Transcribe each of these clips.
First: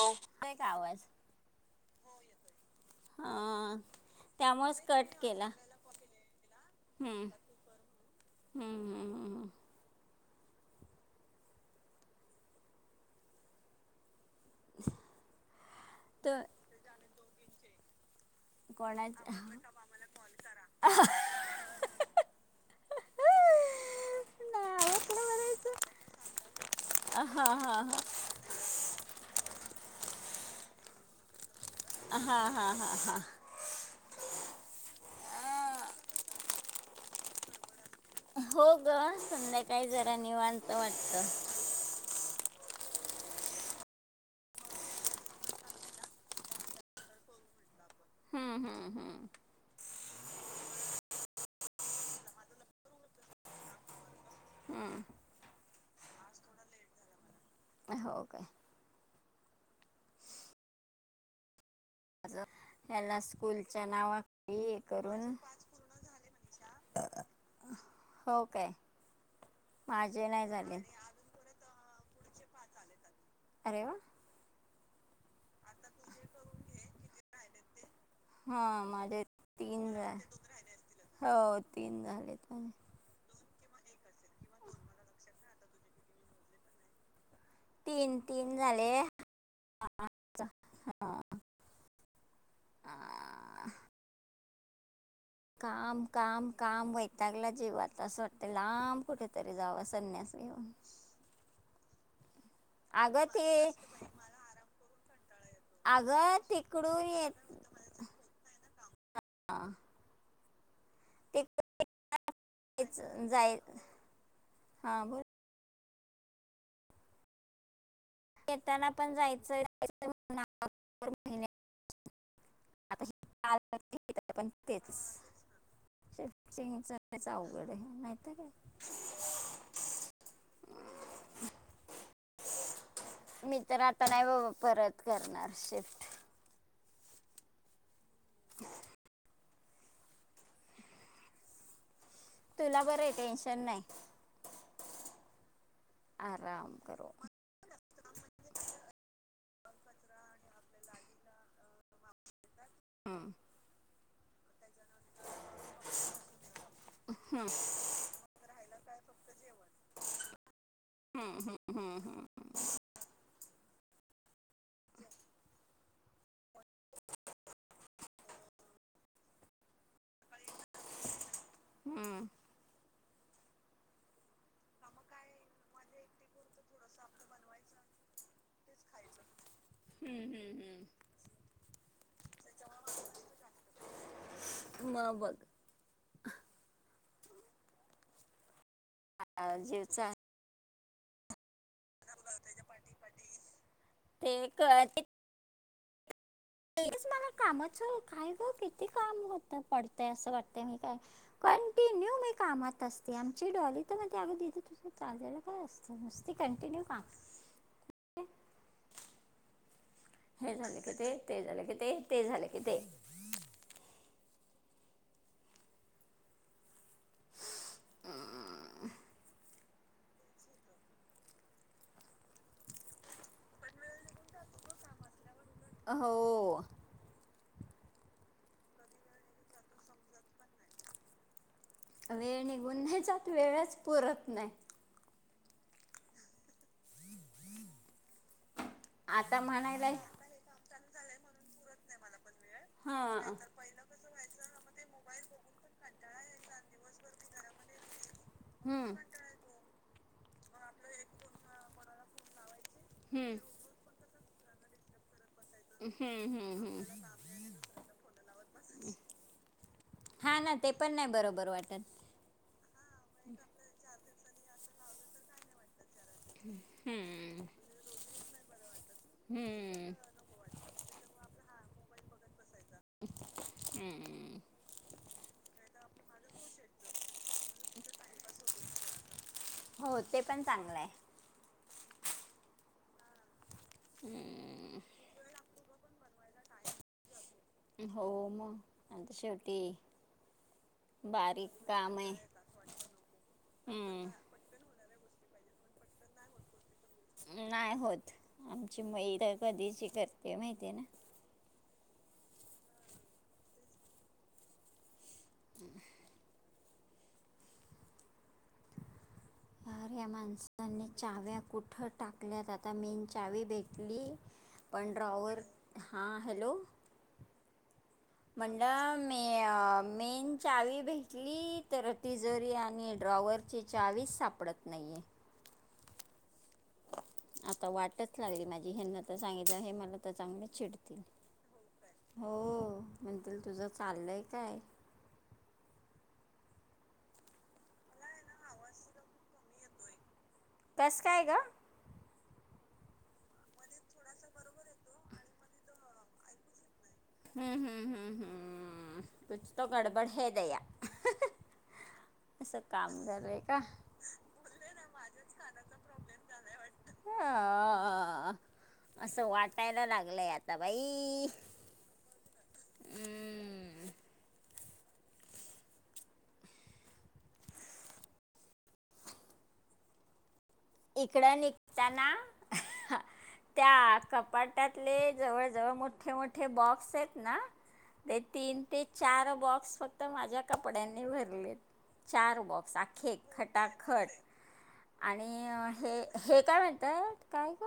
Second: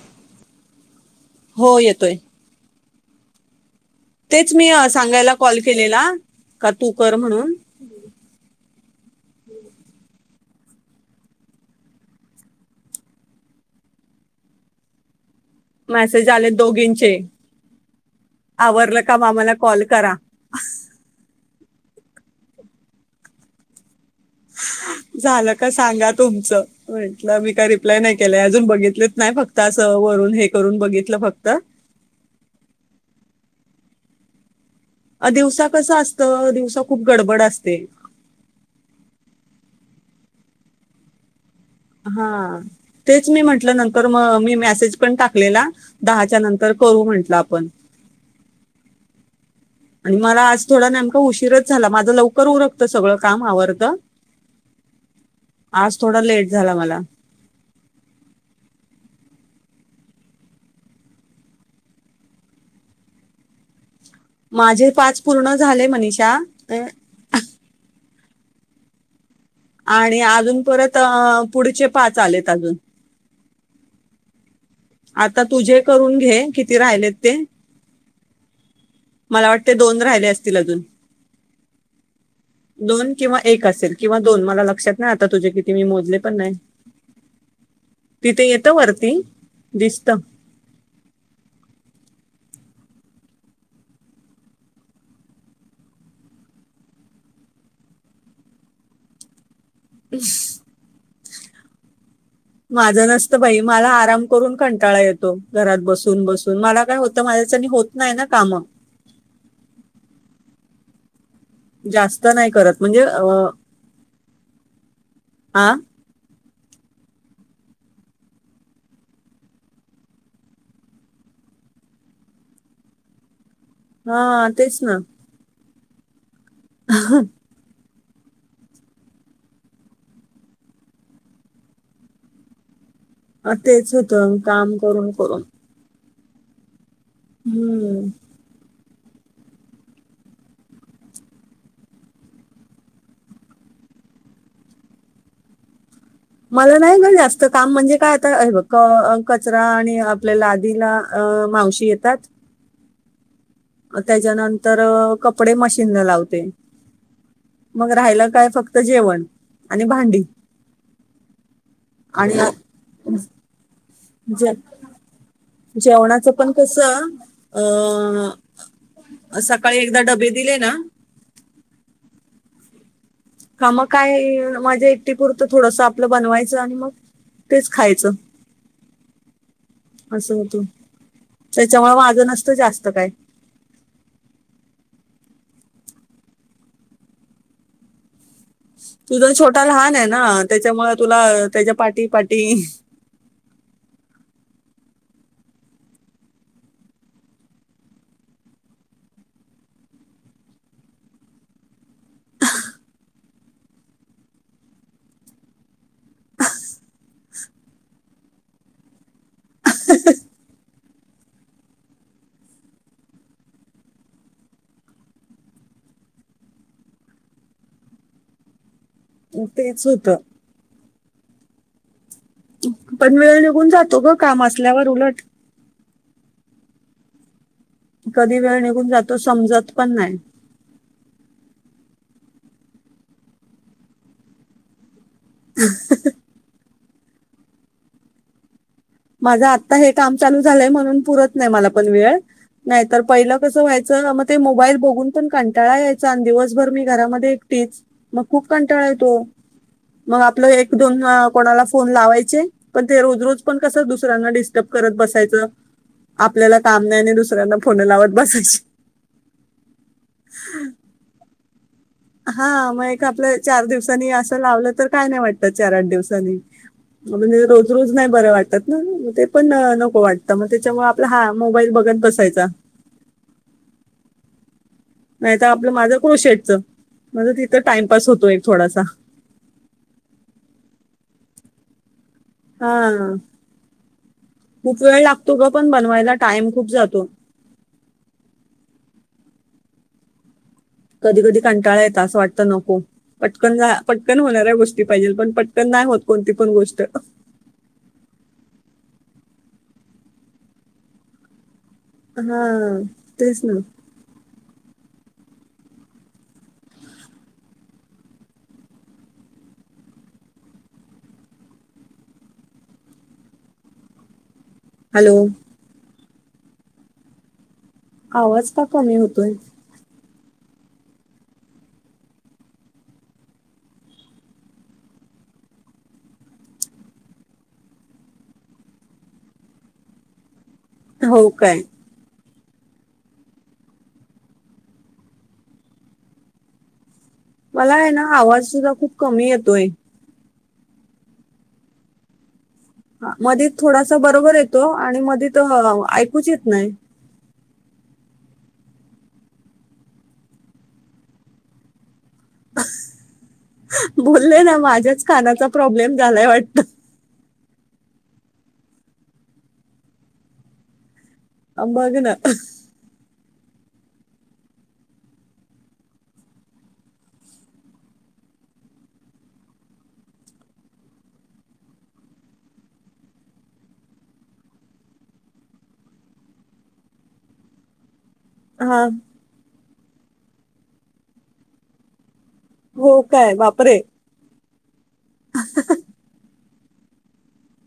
हो एक आवाज हो येतोय हा तेच मी त्यामुळेच कट सांगायला केला कॉल केलेला का तू कर हम्म म्हणून हम्म हम्मम् [unintelligible] मेसेज तर आले दोघींचे आवरलं कोणाच का मामला कॉल करा ना झालं का सांगा तुमचं हा म्हटलं हा मी काय हा हा रिप्लाय नाही केलंय अजून बघितलेत नाही फक्त असं वरून हे करून बघितलं फक्त हा हा हा हा अ दिवसा कसं असतं दिवसा खूप गडबड असते हो ग संध्याकाळी जरा निवांत वाटत हा तेच मी म्हटलं नंतर मग मी मेसेज पण टाकलेला दहाच्या नंतर करू म्हटलं आपण हम्म हम्म हम्म आणि मला आज थोडा नेमका उशीरच झाला माझं लवकर उरकत सगळं काम आवडत हम्म आज थोडा लेट झाला मला ओके एला स्कूल च नावा माझे पाच पूर्ण झाले मनषा अ हो काय आणि माझे नाही अजून झाले परत पुढचे पाच आलेत अजून अरेव आता तुझे करून घे किती राहिलेत ते, हा माझे मला वाटते तीन दोन राहिले असतील अजून हो तीन झालेत. माझे दोन किंवा एक असेल किंवा दोन मला लक्षात नाही आता तुझे किती मी मोजले पण नाही [inaudible] तिथे तीन येतं झाले वरती दिसतं. हा [unintelligible] काम काम काम वैतागलाय जीव आता असं वाटतंय लांब कुठेतरी जावा संन्यास घेऊन. माझं अगं नसतं ते बाई मला आराम करून कंटाळा येतो घरात बसून अगं बसून मला काय तिकडून होतं मा येत च्यानी होत नाही ना कामं? [inaudible] तिकडे जास्त नाही करत म्हणजे अ जाय हा बोल आ येताना पण जायचंय‌ [inaudible] [unintelligible] हा तेच ना [unintelligible] अवघड आहे [unintelligible] अ, मी तर तेच आता नाही होतं बाबा काम परत करून, करणार शिफ्ट. हम्म तुला बरंय, टेन्शन नाही आराम मला नाही करू ग जास्त काम म्हणजे काय आता हे बघ अ कचरा आणि आपल्या लादीला मावशी येतात. हम त्याच्यानंतर अ कपडे मशीनला लावते, हम्म, मग राह्यलं काय फक् त जेवण आणि भांडी, हम्म, हम्म, हम्म, आणि अ ज जेवणाचं पण कसं अ सकाळी एकदा डबे दिले ना, हम्म, ह मग काय माझ्या एकटी पुरतं थोडसं आपलं बनवाय च आणि मग तेच खायचं. असं हम्म, होतं. हम्म. त्याच्यामुळे माझं नसतं जास्त काय. [unintelligible] तुझं आ, छोटा लहान आहे जीवचा ना, त्याच्यामुळे तुला त्याच्या पा पाटी पाटी [unintelligible] [inaudible] मला कामाचं काय गं किती काम होतं पडतय असं वाटतंय म काय कंटिन्यू मी कामात असते आमची डॉली तर म्हणती अगं दीदी तुझं चाललेलं काय असतं नुसती का कंटिन्यू काम हे झालं कि ते ते झालं कि ते ते झालं कि ते [unintelligible] तेच होतं. पण वेळ निघून जातो ग काम असल्यावर उलट. हो कधी वेळ निघून जातो समजत पण नाही. वेळ निघून नाही जात वेळच पुरत नाही. [unintelligible] माझं आता हे काम चालू झालंय म्हणून पुरत नाही मला पण वेळ, नाही तर हा पहिलं कसं व्हायचं मग ते मोबाईल बघून पण कंटाळा यायचा आणि दिवसभर मी घरामध्ये एकटीच, मग खूप कंटाळा हम्म येतो. मग आपलं एक दोन अ कोणाला फोन लावायचे पण ते रोज हम्म रोज पण दुसरी डिस्टर्ब करत बसायच, हम्म आपल्याला हम्म हम्म काम नाही, आणि दुसऱ्यांना फोन लावत बसायची, हा ना ते पण नाही बरोबर वाटत, हा मग आपलं चार दिवसांनी असं लावलं तर काय नाही, वाटतं चार आठ दिवसांनी, हम्म म्हणजे रोज रोज नाही, बरं वाटतात ना ते पण हम्म नको वाटतं मग त्याच्यामुळे आपला हा, मोबाईल बघत बसायचा [unintelligible] नाहीतर आपलं माझं क्रोशेडचं म्हणज तिथं टाइमपास होतो एक थोडासा, हो ते पण चांगलं आहे. हा हम्म खूप वेळ लागतो ग, पण बनवाला टाईम खूप जातो. हो म शेवटी [unintelligible] कधी कधी बारीक कंटाळा काम येत, आहे असं वाटत नको पटकन हम्म पटकन होणाऱ्या गोष्टी, पाे पण पटकन नाही, होत कोणती पण गोष्ट, नाही होत आमची मै तर कधीच करते माहितीे ना, हा तेच ना, [unintelligible] ह या माणसाने चाव्या कुठं टाकल्यात आता मेन चावी भेटली, हॅलो पण ्रॉवर हां हॅलो, आवाज का कमी म्हणलं होतोय, मे मेन चावी भेटली तर तिजोरी, आणि ड्रॉवरची चावीच सापडत नाहीये, [unintelligible] आता वाटच लागली माझी, हाना तर सांगितलं हे मला तर चांगलं, हो काय, हो म्हणतील तुझं चाललंय काय, मला आहे ना आवाज सुद्धा खूप कमी येतोय, कस काय ग, ह मधात थोडासा बरोबर येतो, आणि मधात ऐकूच येत नाही. हम्म हम्म हम्म हम्म, कुछ तो गडबड ह हे दया, असं काम झालंय का बोलले ना माझ्याच कानाचा प्रॉब्लेम झालाय वाटत. अ असं वाटायला लागलंय आता बाई, बघ ना हम्म. इकड निघताना, त्या कपाटतले जवळ जवळ मोठे मोठे बॉक्स आहेत. ना, ते तीन ते हा चार बॉक्स फक्त माझ्या कपड्यांनी भरलेत, चार बॉक्स हो आखे काय खटा बापरे खट आणि, हे हे काय म्हणतात, काय ग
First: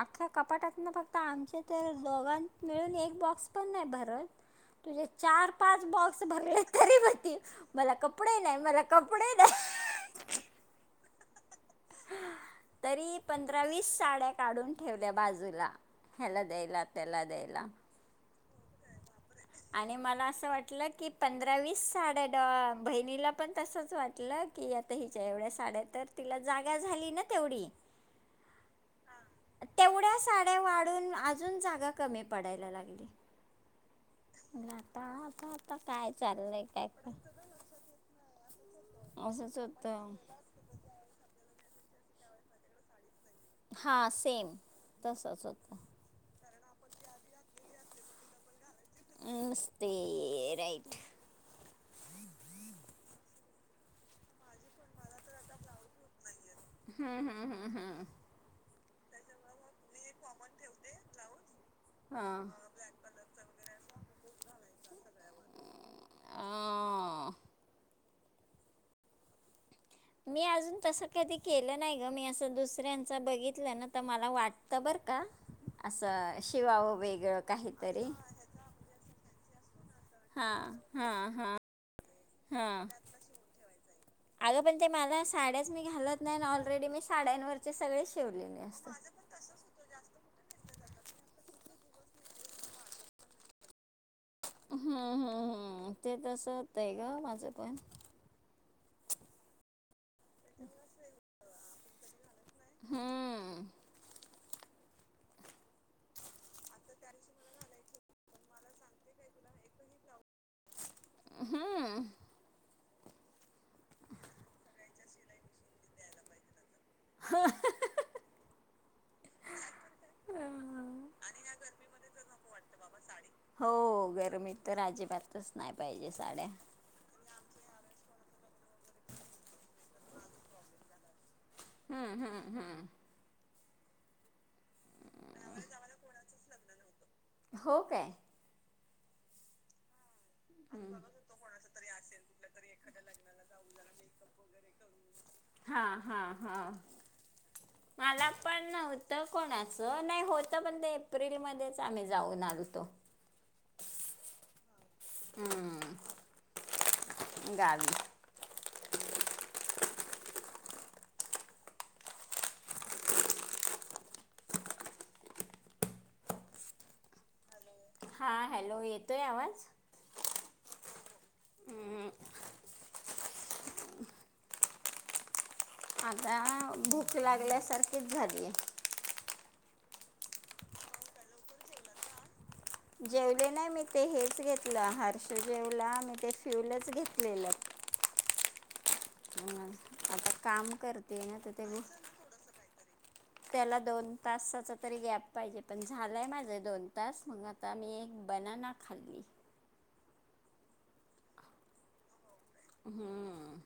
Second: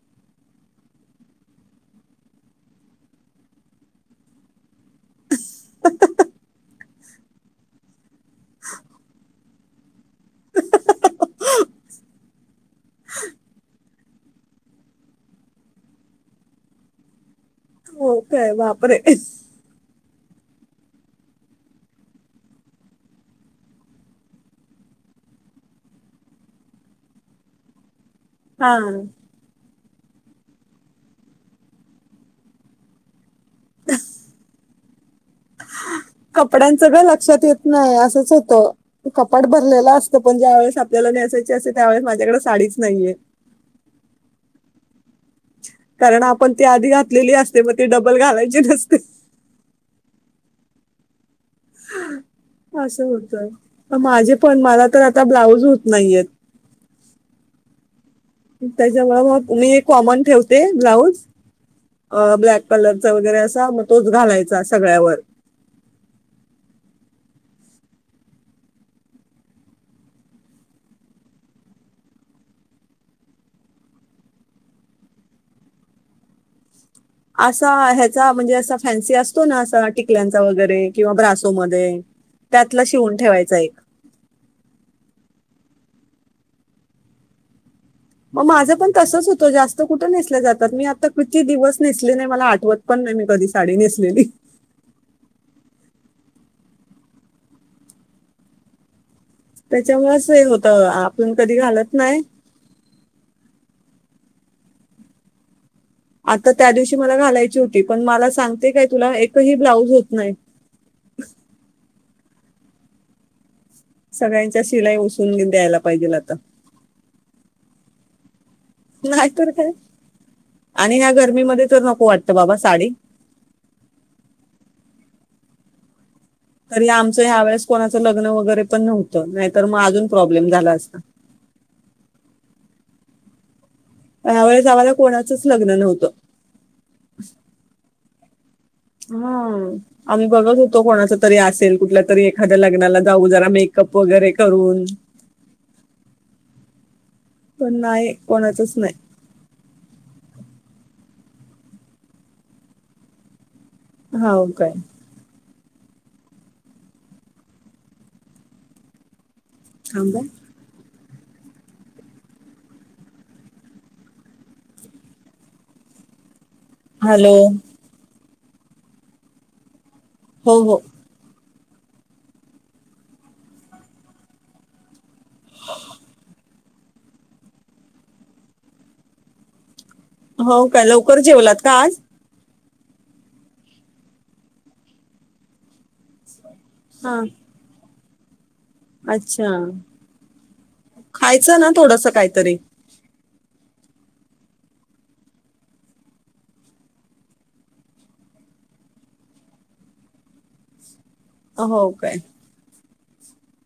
आख्या कपाटात ना फक्त आमच्या तर दोघां, मिळून एक बॉक्स पण नाही भरत, तुझे चार पाच बॉक्स भरले तरी बोलतील मला कपडे नाही मला कपडे, नाही तरी पंधरा वीस साड्या, काढून ठेवल्या बाजूला, याला द्यायला त्याला द्यायला, हो काय बापरे, आणि मला असं वाटलं, की पंधरा वीस साडे द बहिणीला पण तसंच वाटलं की, हिच्या एवढ्या साड्या तर तिला जागा झाली ना तेवढी, हा तेवढ्या साड्या वाढून अजून जागा कमी पडायला लागली. आता आता आता काय चाललंय काय कपड्यांचं का, लक्षात येत नाही असंच होतं. कपाट भरलेला असतं पण ज्या वेळेस आपल्याला नेसायची असते, त्यावेेळेस माझ्याकडे साडीच नाहीये, हा सेम तसच होत. पण ते आधी घातलेली असते, मग तेी बल घालायची नते, मस्त आहे राइट असं होतं माझे पण मला तर आता ब्लाऊज होत नाहीयेत. हम्म हम्म हम्म हम्म. त्याच्यामुळे मग मी कॉमन ठेवते ब्लाऊज हा. अ ब्लॅक कलरचा वगैरे असा मग तोच घालायचा सगळ्यावर. अ मी अजून तसं कधी केलं नाही ग मी असं दुसऱ्यांच बघितलं ना तर मला वाटतं बर का असं शिवाव असा ह्याचा म्हणजे असा फॅन्सी असतो ना असा टिकल्यांचा हां वगैरे किंवा हां हां ब्रासोमध्ये त्यातला हां शिवून ठेवायचा एक. अगं पण ते मला साड्याच मी घालत नाही ऑलरेडी मी साड्यांवर मग माझं पण तसचं होतं जास्त कुठं नेसल्या जात आता किती दिवस नेसले नाही मला आठवत पण नाही मी कधी साडी नेसलेली. हम्म हम्म हम्म ते तसं होतं ग माझं पण त्याच्यामुळे असं हे होतं आपण कधी घालत नाही हम्म. आता त्या दिवशी मला घालायची होती पण मला सांगते काय तुला एकही ब्लाऊज होत नाही. हम्म सगळ्यांच्या शिलाई उसून द्यायला पाहिजेल आता. हा. नाही तर काय आणि ह्या गर्मीमध्ये तर नको वाटत बाबा साडी. हो गर्मी तर आ तच नाही पाहिजे. तरी आमचं ह्या वेळेस कोणाचं लग्न वगैरे पण नव्हतं नाही तर मग अजून प्रॉब्लेम झाला असता. हम्म हम्म हम्म यावेळे जावायला कोणाचच लग्न नव्हतं. हो काय हां. आम्ही बघत होतो कोणाच तरी असेल कुठल्या तरी एखाद्या लग्नाला जाऊ जरा मेकअप वगैरे करून हा हा हा. पण नाही मला पण कोणाचंच नाही. नव्हतं कोणाचं नाही होत पण ते एप्रिल मध्येच आम्ही जाऊन आलतो. हाव काय? हम्म गावी थांबा हॅलो हां हॅलो येतो आहे आवाज? हो हो. हम्म आता भूक लागल्यासारखीच झाली आहे. हो काय लवकर जेवलात का आज? जेवले नाही मी ते हेच घेतलं हर्ष जेवला मी ते फ्यूलच हां. अच्छा मग आता काम करते तर खायचं ते ना थोडसा कायतरी त्याला दोन तासाचा तरी गॅप पाहिजे पण झालंय माझं दोन तास मग आता मी एक बन ना ना खाल्ली हो काय? हम्म.